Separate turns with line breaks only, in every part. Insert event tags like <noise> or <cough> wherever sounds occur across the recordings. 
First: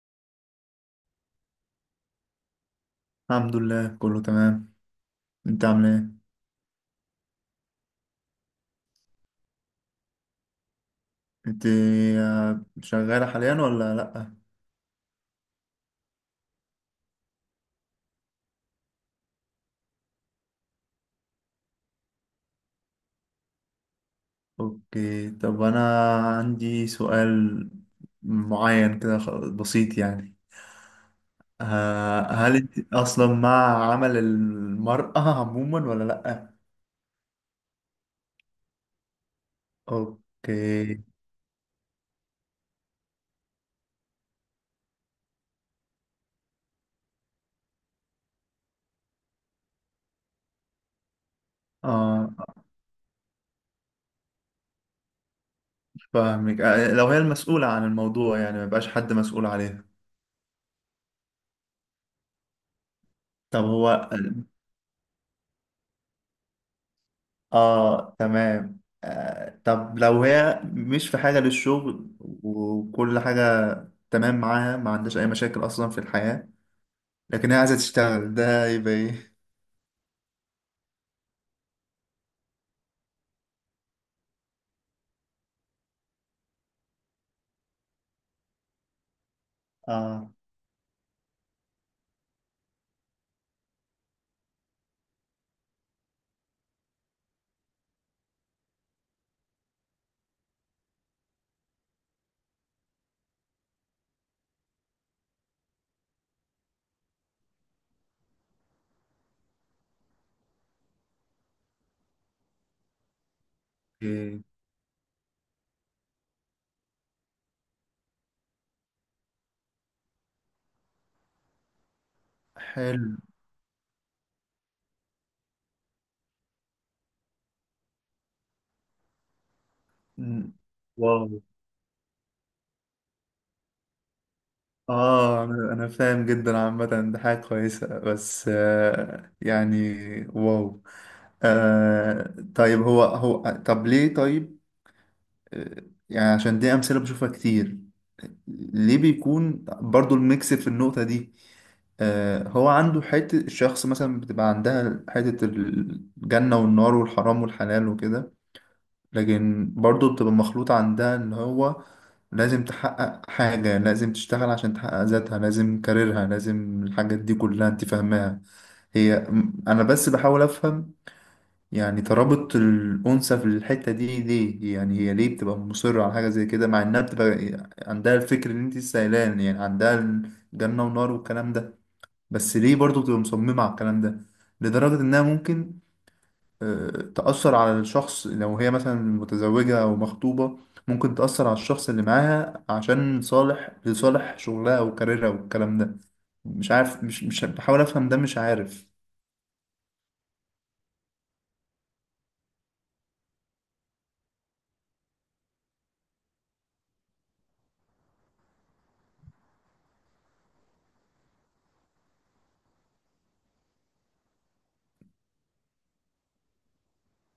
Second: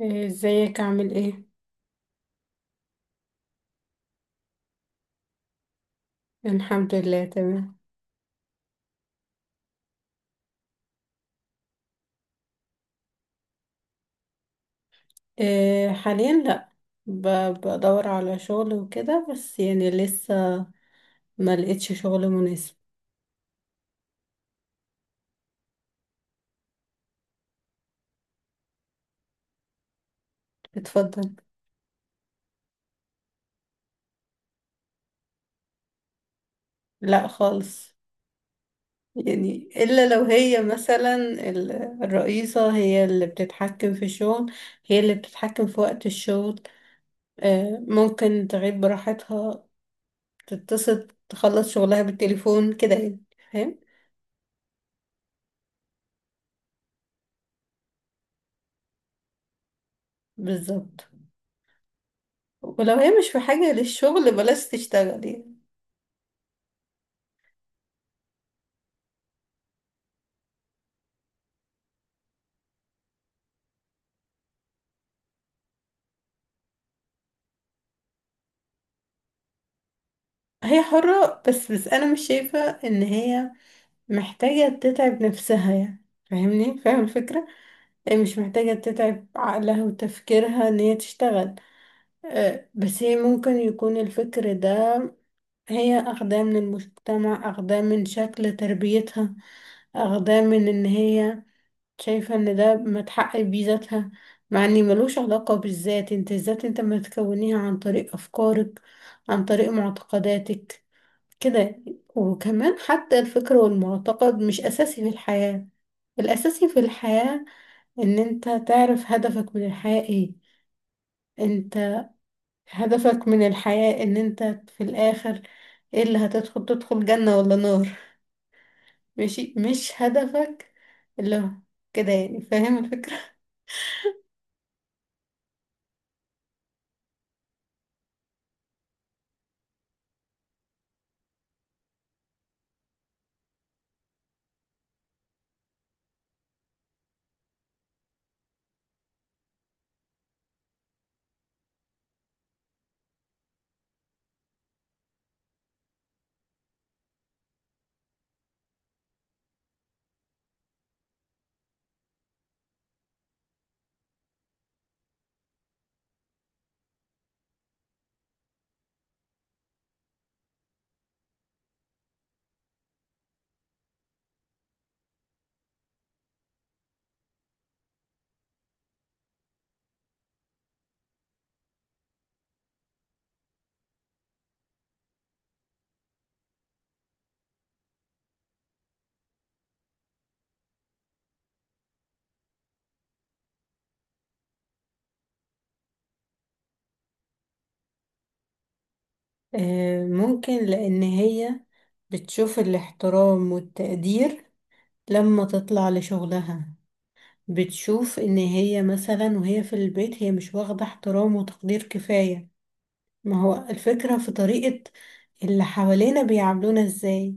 إيه، ازيك عامل ايه؟
الحمد لله، كله تمام. انت عامل ايه؟
الحمد لله تمام.
انت. شغالة حاليا ولا لأ؟
إيه، حاليا لا. ب- بدور على شغل وكده، بس يعني لسه ما لقيتش شغل مناسب.
اوكي، طب انا عندي سؤال معين كده، بسيط يعني.
اتفضل.
هل انت اصلا مع عمل المرأة عموما ولا لأ؟
لا خالص، يعني الا لو هي
اوكي.
مثلا ال- الرئيسة هي اللي بتتحكم في الشغل، هي اللي بتتحكم في وقت الشغل. ممكن تغيب براحتها، تتصل تخلص شغلها
اه،
بالتليفون كده يعني. فاهم؟
فاهمك. لو هي المسؤولة عن الموضوع، يعني ما يبقاش حد مسؤول عليها.
بالظبط. ولو هي مش في
طب
حاجة
هو.
للشغل بلاش تشتغل يعني.
اه تمام. طب لو هي مش في حاجة للشغل وكل حاجة تمام معاها، ما عندهاش أي مشاكل أصلا في الحياة، لكن هي عايزة تشتغل، ده يبقى إيه؟
هي حرة، بس أنا مش شايفة إن هي محتاجة تتعب نفسها يعني. فاهمني؟ فاهم الفكرة. هي مش محتاجة تتعب عقلها
اه.
وتفكيرها إن هي تشتغل. بس هي ممكن يكون الفكر ده هي أخداه من المجتمع، أخداه من شكل تربيتها، أخداه من إن هي شايفة ان ده متحقق بيه ذاتها، مع ان ملوش علاقة بالذات. انت الذات انت ما تكونيها عن طريق افكارك، عن طريق معتقداتك كده. وكمان حتى الفكر والمعتقد
إيه.
مش اساسي في الحياة. الاساسي في الحياة ان انت تعرف هدفك من الحياة ايه. انت
حلو.
هدفك من الحياة ان انت في الاخر ايه اللي هتدخل، تدخل جنة ولا نار. ماشي؟ مش
مم.
هدفك
واو.
اللي هو كده يعني. فاهم الفكرة؟
أنا فاهم جدا عامة. ده حاجة كويسة، بس يعني. واو. طيب، هو هو، طب ليه طيب. آه، يعني عشان دي أمثلة بشوفها كتير. ليه بيكون برضو الميكس في النقطة دي؟ هو عنده حتة، الشخص مثلا بتبقى عندها حتة الجنة والنار والحرام والحلال وكده، لكن برضو بتبقى مخلوطة عندها إن هو لازم تحقق حاجة، لازم تشتغل عشان تحقق ذاتها، لازم كاريرها، لازم الحاجات دي كلها، أنت فاهماها. هي، أنا بس بحاول أفهم، يعني ترابط الأنثى في الحتة دي ليه؟ يعني هي ليه بتبقى مصرة على حاجة زي كده، مع إنها بتبقى عندها الفكر اللي أنت سائلان، يعني عندها جنة ونار والكلام ده، بس ليه برضه بتبقى مصممة على الكلام ده؟ لدرجة إنها ممكن، آه، تأثر على الشخص لو هي مثلا متزوجة أو مخطوبة، ممكن تأثر على الشخص اللي معاها عشان صالح، لصالح شغلها أو كاريرها والكلام ده. مش عارف، مش بحاول أفهم ده، مش عارف.
ممكن لأن هي بتشوف الاحترام والتقدير لما تطلع لشغلها. بتشوف إن هي مثلا وهي في البيت هي مش واخدة احترام وتقدير كفاية. ما هو الفكرة في طريقة اللي حوالينا بيعاملونا ازاي.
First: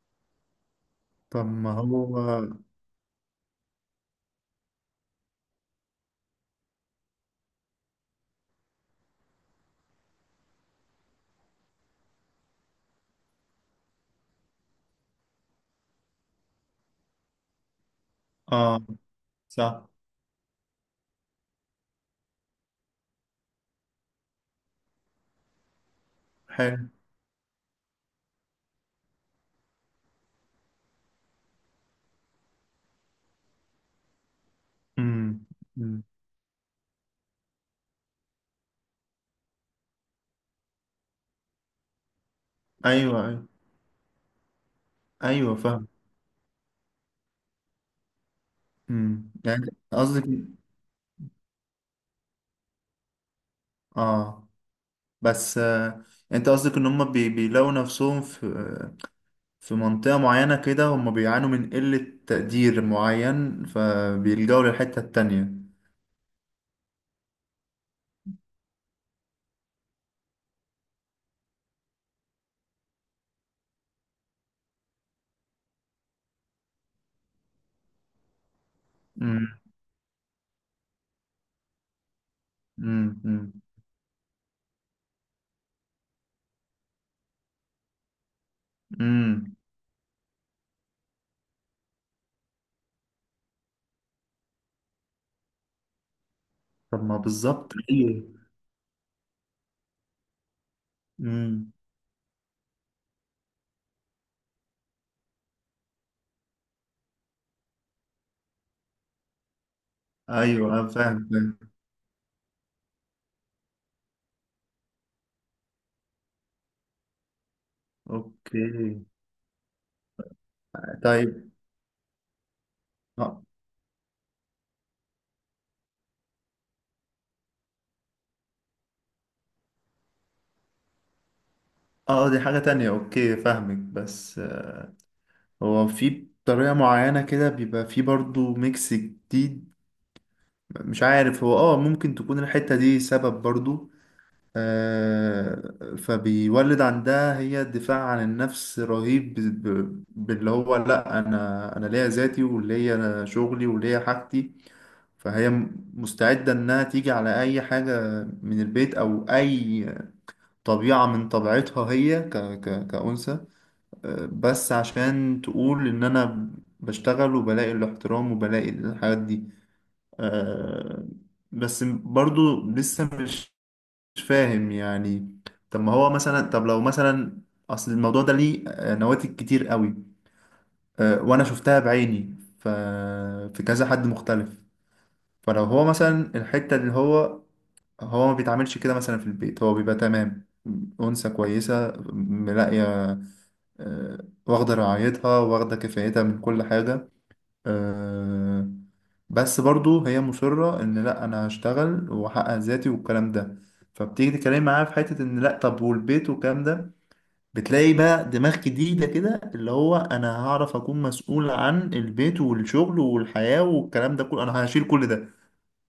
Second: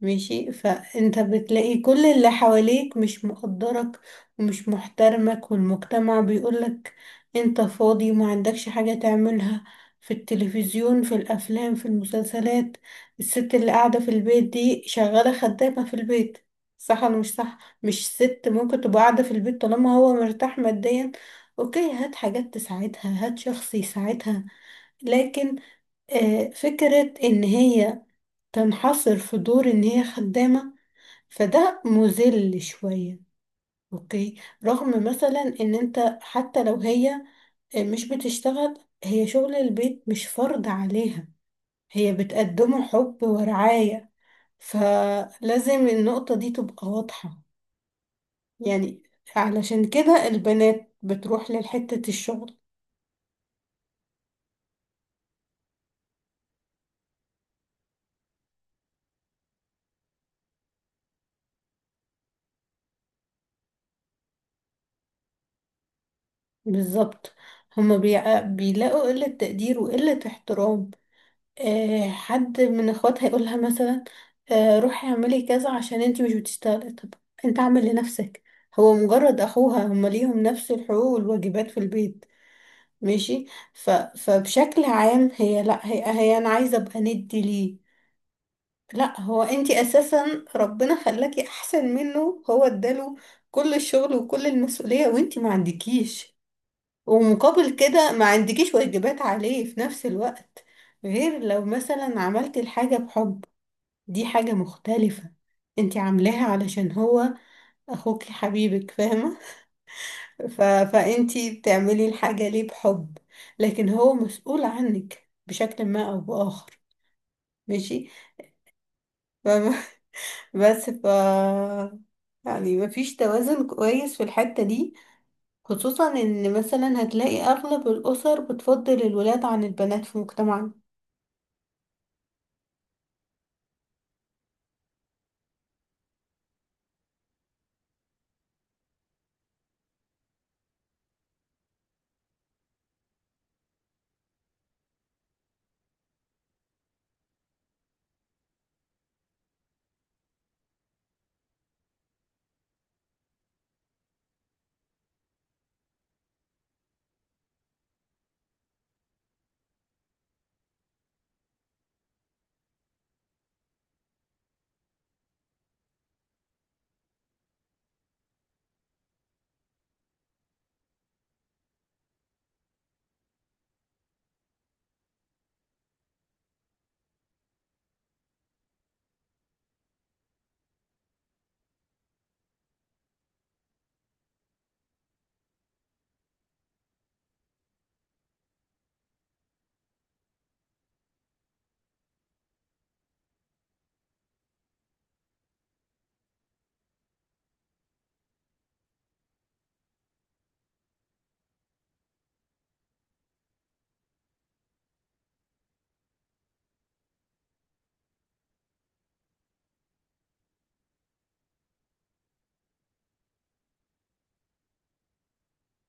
ماشي؟ فانت
طب ما
بتلاقي كل
هو.
اللي حواليك مش مقدرك ومش محترمك، والمجتمع بيقولك انت فاضي وما عندكش حاجة تعملها. في التلفزيون، في الافلام، في المسلسلات، الست اللي قاعدة في البيت دي شغالة خدامة في البيت. صح ولا مش صح؟ مش ست ممكن
آه
تبقى قاعدة في البيت
صح.
طالما هو مرتاح ماديا؟ اوكي، هات حاجات تساعدها، هات شخص يساعدها. لكن
حلو.
فكرة ان هي تنحصر في دور ان هي خدامة، فده مذل شوية. اوكي، رغم مثلا
امم.
ان
أمم.
انت حتى لو هي مش بتشتغل، هي شغل البيت مش فرض عليها، هي بتقدمه
ايوه،
حب
ايوه،
ورعاية.
ايوه.
فلازم
فاهم.
النقطة دي تبقى واضحة يعني.
امم، يعني.
علشان
قصدك.
كده البنات بتروح لحتة الشغل.
اه، بس انت قصدك ان هم بيلاقوا نفسهم في في منطقة معينة كده، هم بيعانوا من قلة تقدير معين، فبيلجأوا للحتة التانية.
بالظبط. هما بيلاقوا قلة تقدير وقلة احترام. حد من اخواتها هيقولها مثلا روحي اعملي كذا عشان انتي مش بتشتغلي. طب انت اعمل لنفسك، هو مجرد
امم.
اخوها، هما ليهم نفس الحقوق والواجبات في البيت.
امم.
ماشي؟
امم.
فبشكل عام، هي لا، هي انا عايزه ابقى ندي ليه؟ لا، هو
أمم.
انتي اساسا ربنا خلاكي احسن منه، هو اداله كل الشغل وكل المسؤوليه، وانتي ما عندكيش.
طب ما
ومقابل
بالظبط،
كده ما
ايوه.
عندكيش واجبات عليه في نفس الوقت، غير لو
امم.
مثلا عملت الحاجة بحب. دي حاجة مختلفة. انتي عاملاها علشان هو اخوكي حبيبك، فاهمة؟
ايوه، أنا فاهم
فانتي
فاهم.
بتعملي الحاجة ليه بحب، لكن هو مسؤول عنك بشكل ما او بآخر. ماشي؟
اوكي.
فاهمة؟ <laughs> بس
طيب.
يعني مفيش
اه.
توازن كويس في الحتة دي، خصوصا ان مثلا هتلاقي اغلب الاسر بتفضل الولاد عن البنات في مجتمعنا.
دي حاجة تانية. اوكي، فاهمك. بس هو في طريقة معينة كده بيبقى في برضو ميكس جديد، مش عارف. هو ممكن تكون الحتة دي سبب برضو. آه فبيولد عندها هي دفاع عن النفس رهيب، باللي هو لأ، أنا ليا ذاتي وليا شغلي وليا حاجتي. فهي مستعدة إنها تيجي على أي حاجة من البيت أو أي طبيعة من طبيعتها هي، ك ك كأنثى، بس عشان تقول ان انا بشتغل وبلاقي الاحترام وبلاقي الحاجات دي. آه، بس برضو لسه مش فاهم يعني. طب ما هو مثلا، طب لو مثلا اصل الموضوع ده ليه نواتج كتير قوي. وانا شفتها بعيني. في كذا حد مختلف. فلو هو مثلا الحتة اللي هو، هو ما بيتعاملش كده مثلا في البيت، هو بيبقى تمام. أنثى كويسة ملاقية، آه، واخدة رعايتها، واخدة كفايتها من كل حاجة. آه، بس برضو هي مصرة إن لأ، أنا هشتغل وأحقق ذاتي والكلام ده. فبتيجي تتكلم معاها في حتة إن لأ، طب والبيت والكلام ده، بتلاقي بقى دماغ جديدة كده، اللي هو أنا هعرف أكون مسؤول عن البيت والشغل والحياة والكلام ده كله، أنا هشيل كل ده.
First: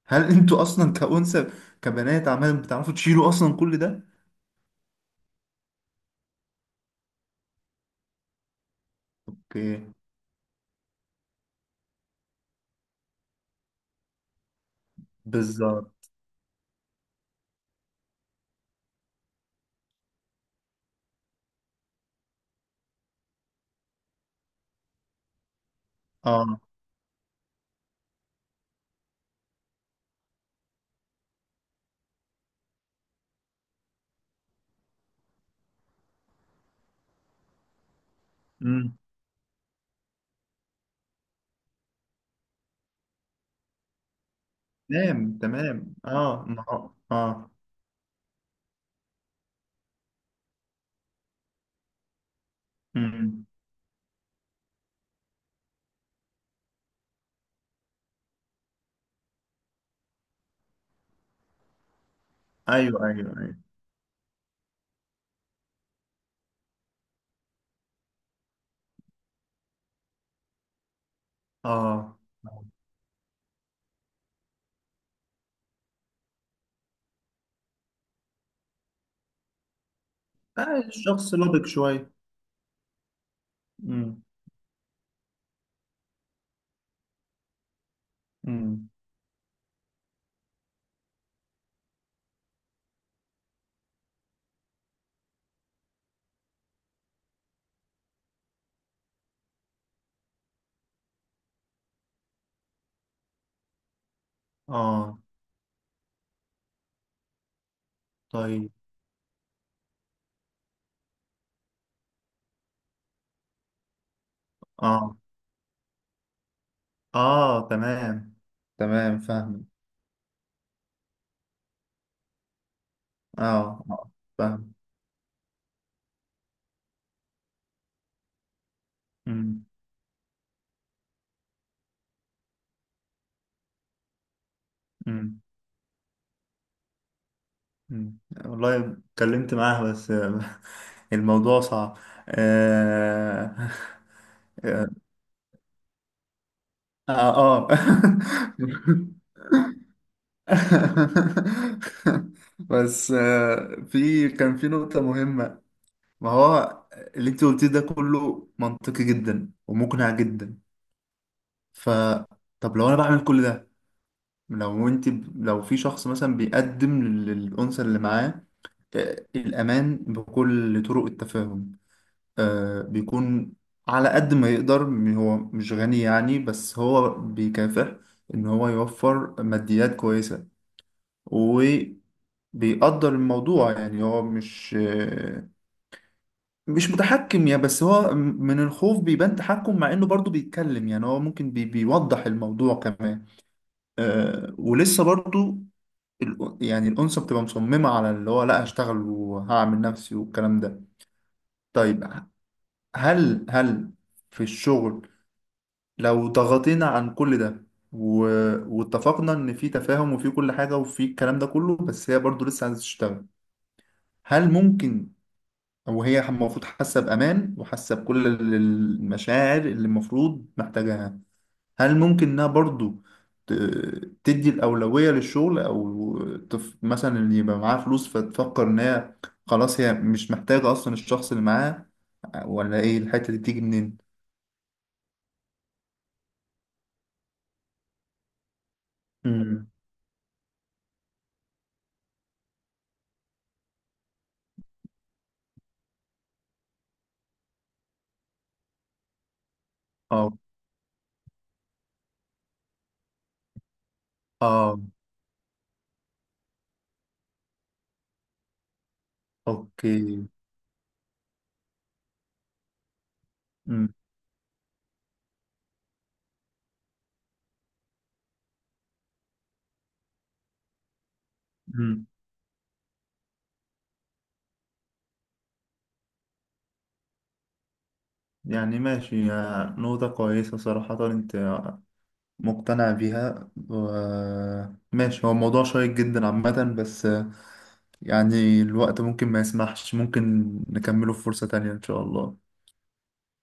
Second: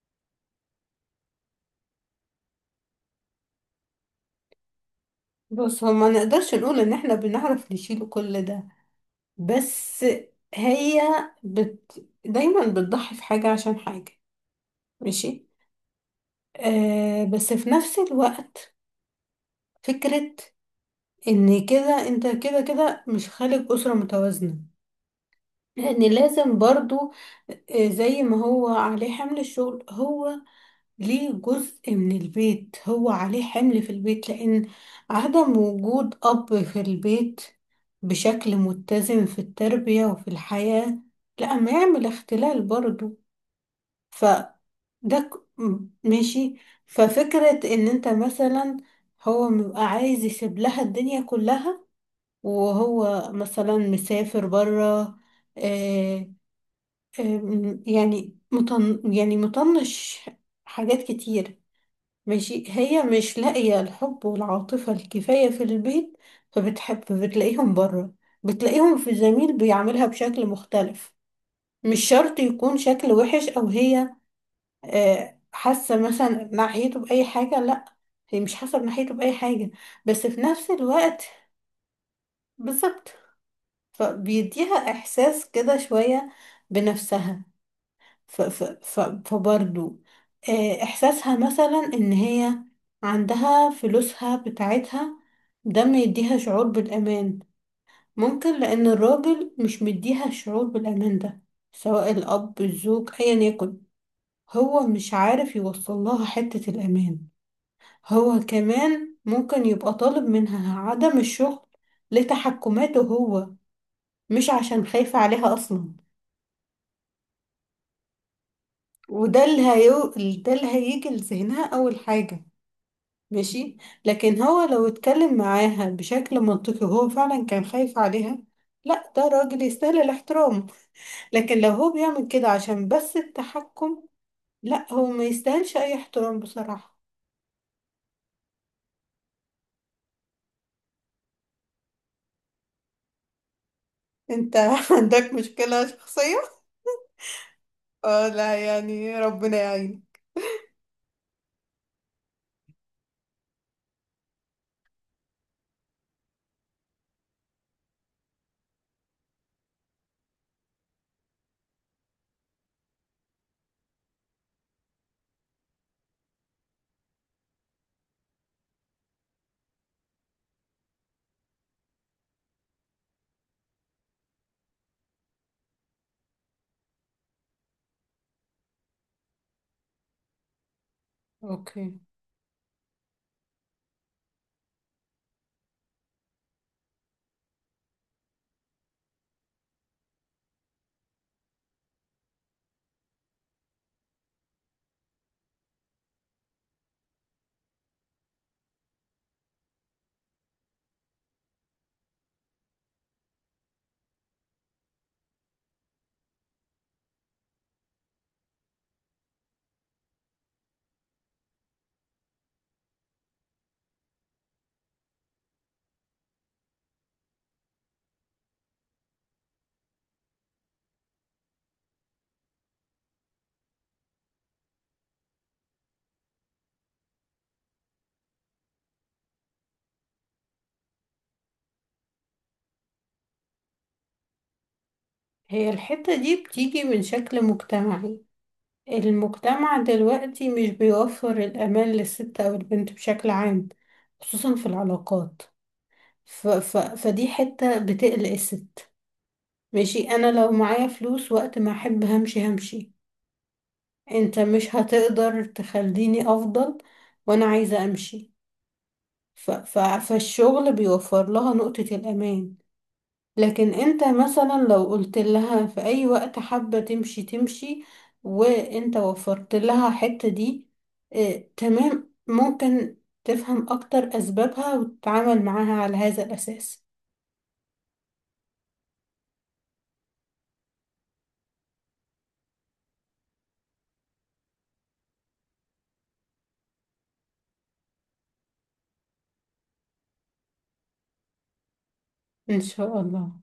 هل <laughs> أنتوا أصلا كأنثى، كبنات، عمال بتعرفوا تشيلوا أصلا كل ده؟
بص، هو ما نقدرش نقول ان احنا بنعرف نشيل كل ده،
اوكي.
بس هي دايما بتضحي في حاجة عشان حاجة. ماشي؟
بالظبط.
آه، بس في نفس الوقت فكرة ان كده انت كده كده مش خالق أسرة متوازنة، لان لازم
اه.
برضو زي ما هو عليه حمل الشغل، هو ليه جزء من البيت، هو عليه حمل في البيت، لأن عدم وجود أب في البيت بشكل
امم.
متزن في التربية وفي الحياة، لا، ما يعمل اختلال برضو. فده
تمام، تمام. اه،
ماشي.
ما هو- اه.
ففكرة إن أنت مثلا هو بيبقى عايز يسيب لها الدنيا كلها
امم.
وهو
إمم.
مثلا مسافر برا. آه، يعني يعني مطنش حاجات كتير. ماشي، هي
ايوه، ايوه،
مش
ايوه.
لاقية الحب والعاطفة الكفاية في البيت، فبتحب بتلاقيهم بره، بتلاقيهم في زميل بيعملها بشكل مختلف. مش
اه.
شرط يكون شكل وحش أو هي حاسة مثلا ناحيته بأي حاجة، لأ، هي مش حاسة ناحيته بأي حاجة، بس في نفس الوقت
الشخص لبق شويه.
بالظبط
امم.
فبيديها إحساس كده شوية بنفسها. ف ف
امم.
ف فبرضو احساسها مثلا ان هي عندها فلوسها بتاعتها، ده ما يديها شعور بالامان. ممكن لان الراجل مش مديها الشعور بالامان ده، سواء الاب الزوج ايا يكن، هو مش
اه.
عارف يوصل لها حتة الامان. هو
طيب.
كمان ممكن يبقى طالب منها عدم الشغل لتحكماته هو، مش عشان خايف
اه،
عليها اصلا.
اه، تمام، تمام،
وده اللي
فاهم.
هيو... ده اللي هيجي لذهنها اول حاجة.
اه،
ماشي.
اه،
لكن هو
فاهم.
لو اتكلم معاها بشكل منطقي وهو فعلا كان خايف عليها، لا، ده راجل
امم.
يستاهل الاحترام. لكن لو هو بيعمل كده عشان بس التحكم، لا، هو ما
امم.
يستاهلش اي احترام بصراحة.
أمم. والله. اتكلمت معاها بس <laughs> الموضوع صعب. اه.
انت
<laughs> اه,
<laughs> عندك مشكلة شخصية.
آه. <laughs>
اه، لا يعني ربنا يعين.
<laughs> بس في كان في نقطة مهمة. ما هو اللي انت قلتيه ده كله منطقي جدا ومقنع جدا. ف طب لو انا بعمل كل ده، لو انت، لو في شخص مثلا بيقدم للأنثى اللي معاه الأمان بكل طرق التفاهم. بيكون على قد ما يقدر، هو مش غني يعني، بس هو بيكافح إن هو يوفر ماديات كويسة.
اوكي.
بيقدر الموضوع يعني، هو مش، متحكم يعني، بس هو من الخوف بيبان تحكم، مع انه برضو بيتكلم يعني هو ممكن بيوضح الموضوع كمان. ولسه برضو يعني الأنثى بتبقى مصممة على اللي هو لا، هشتغل وهعمل نفسي والكلام ده. طيب، هل في الشغل لو ضغطينا عن كل ده و... واتفقنا ان في تفاهم وفي كل حاجة وفي الكلام ده كله، بس هي برضو لسه عايزة تشتغل، هل ممكن، وهي المفروض حاسة بأمان وحاسة بكل المشاعر اللي المفروض محتاجاها، هل ممكن إنها برضو ت- تدي الأولوية للشغل أو مثلا اللي يبقى معاها فلوس فتفكر إن هي خلاص هي مش محتاجة أصلا الشخص اللي معاها؟ ولا إيه الحتة دي بتيجي منين؟
هي الحتة دي بتيجي من شكل مجتمعي.
امم.
المجتمع دلوقتي مش بيوفر الأمان للست أو البنت بشكل عام، خصوصا في العلاقات. فدي حتة بتقلق الست. ماشي، انا
اه،
لو معايا فلوس، وقت ما احب همشي همشي. انت مش
اه،
هتقدر تخليني افضل وانا عايزة امشي.
اوكي.
فالشغل بيوفر لها نقطة الامان. لكن
امم.
انت مثلا لو قلت لها في اي وقت حابة تمشي تمشي، وانت وفرت لها الحتة دي، اه
امم،
تمام، ممكن تفهم اكتر اسبابها وتتعامل معاها على هذا الاساس.
يعني ماشي، يا نقطة كويسة صراحة، انت مقتنع بيها ماشي. هو موضوع شيق جدا عامة، بس يعني الوقت ممكن ما يسمحش، ممكن نكمله في فرصة تانية إن شاء الله.
ان شاء الله.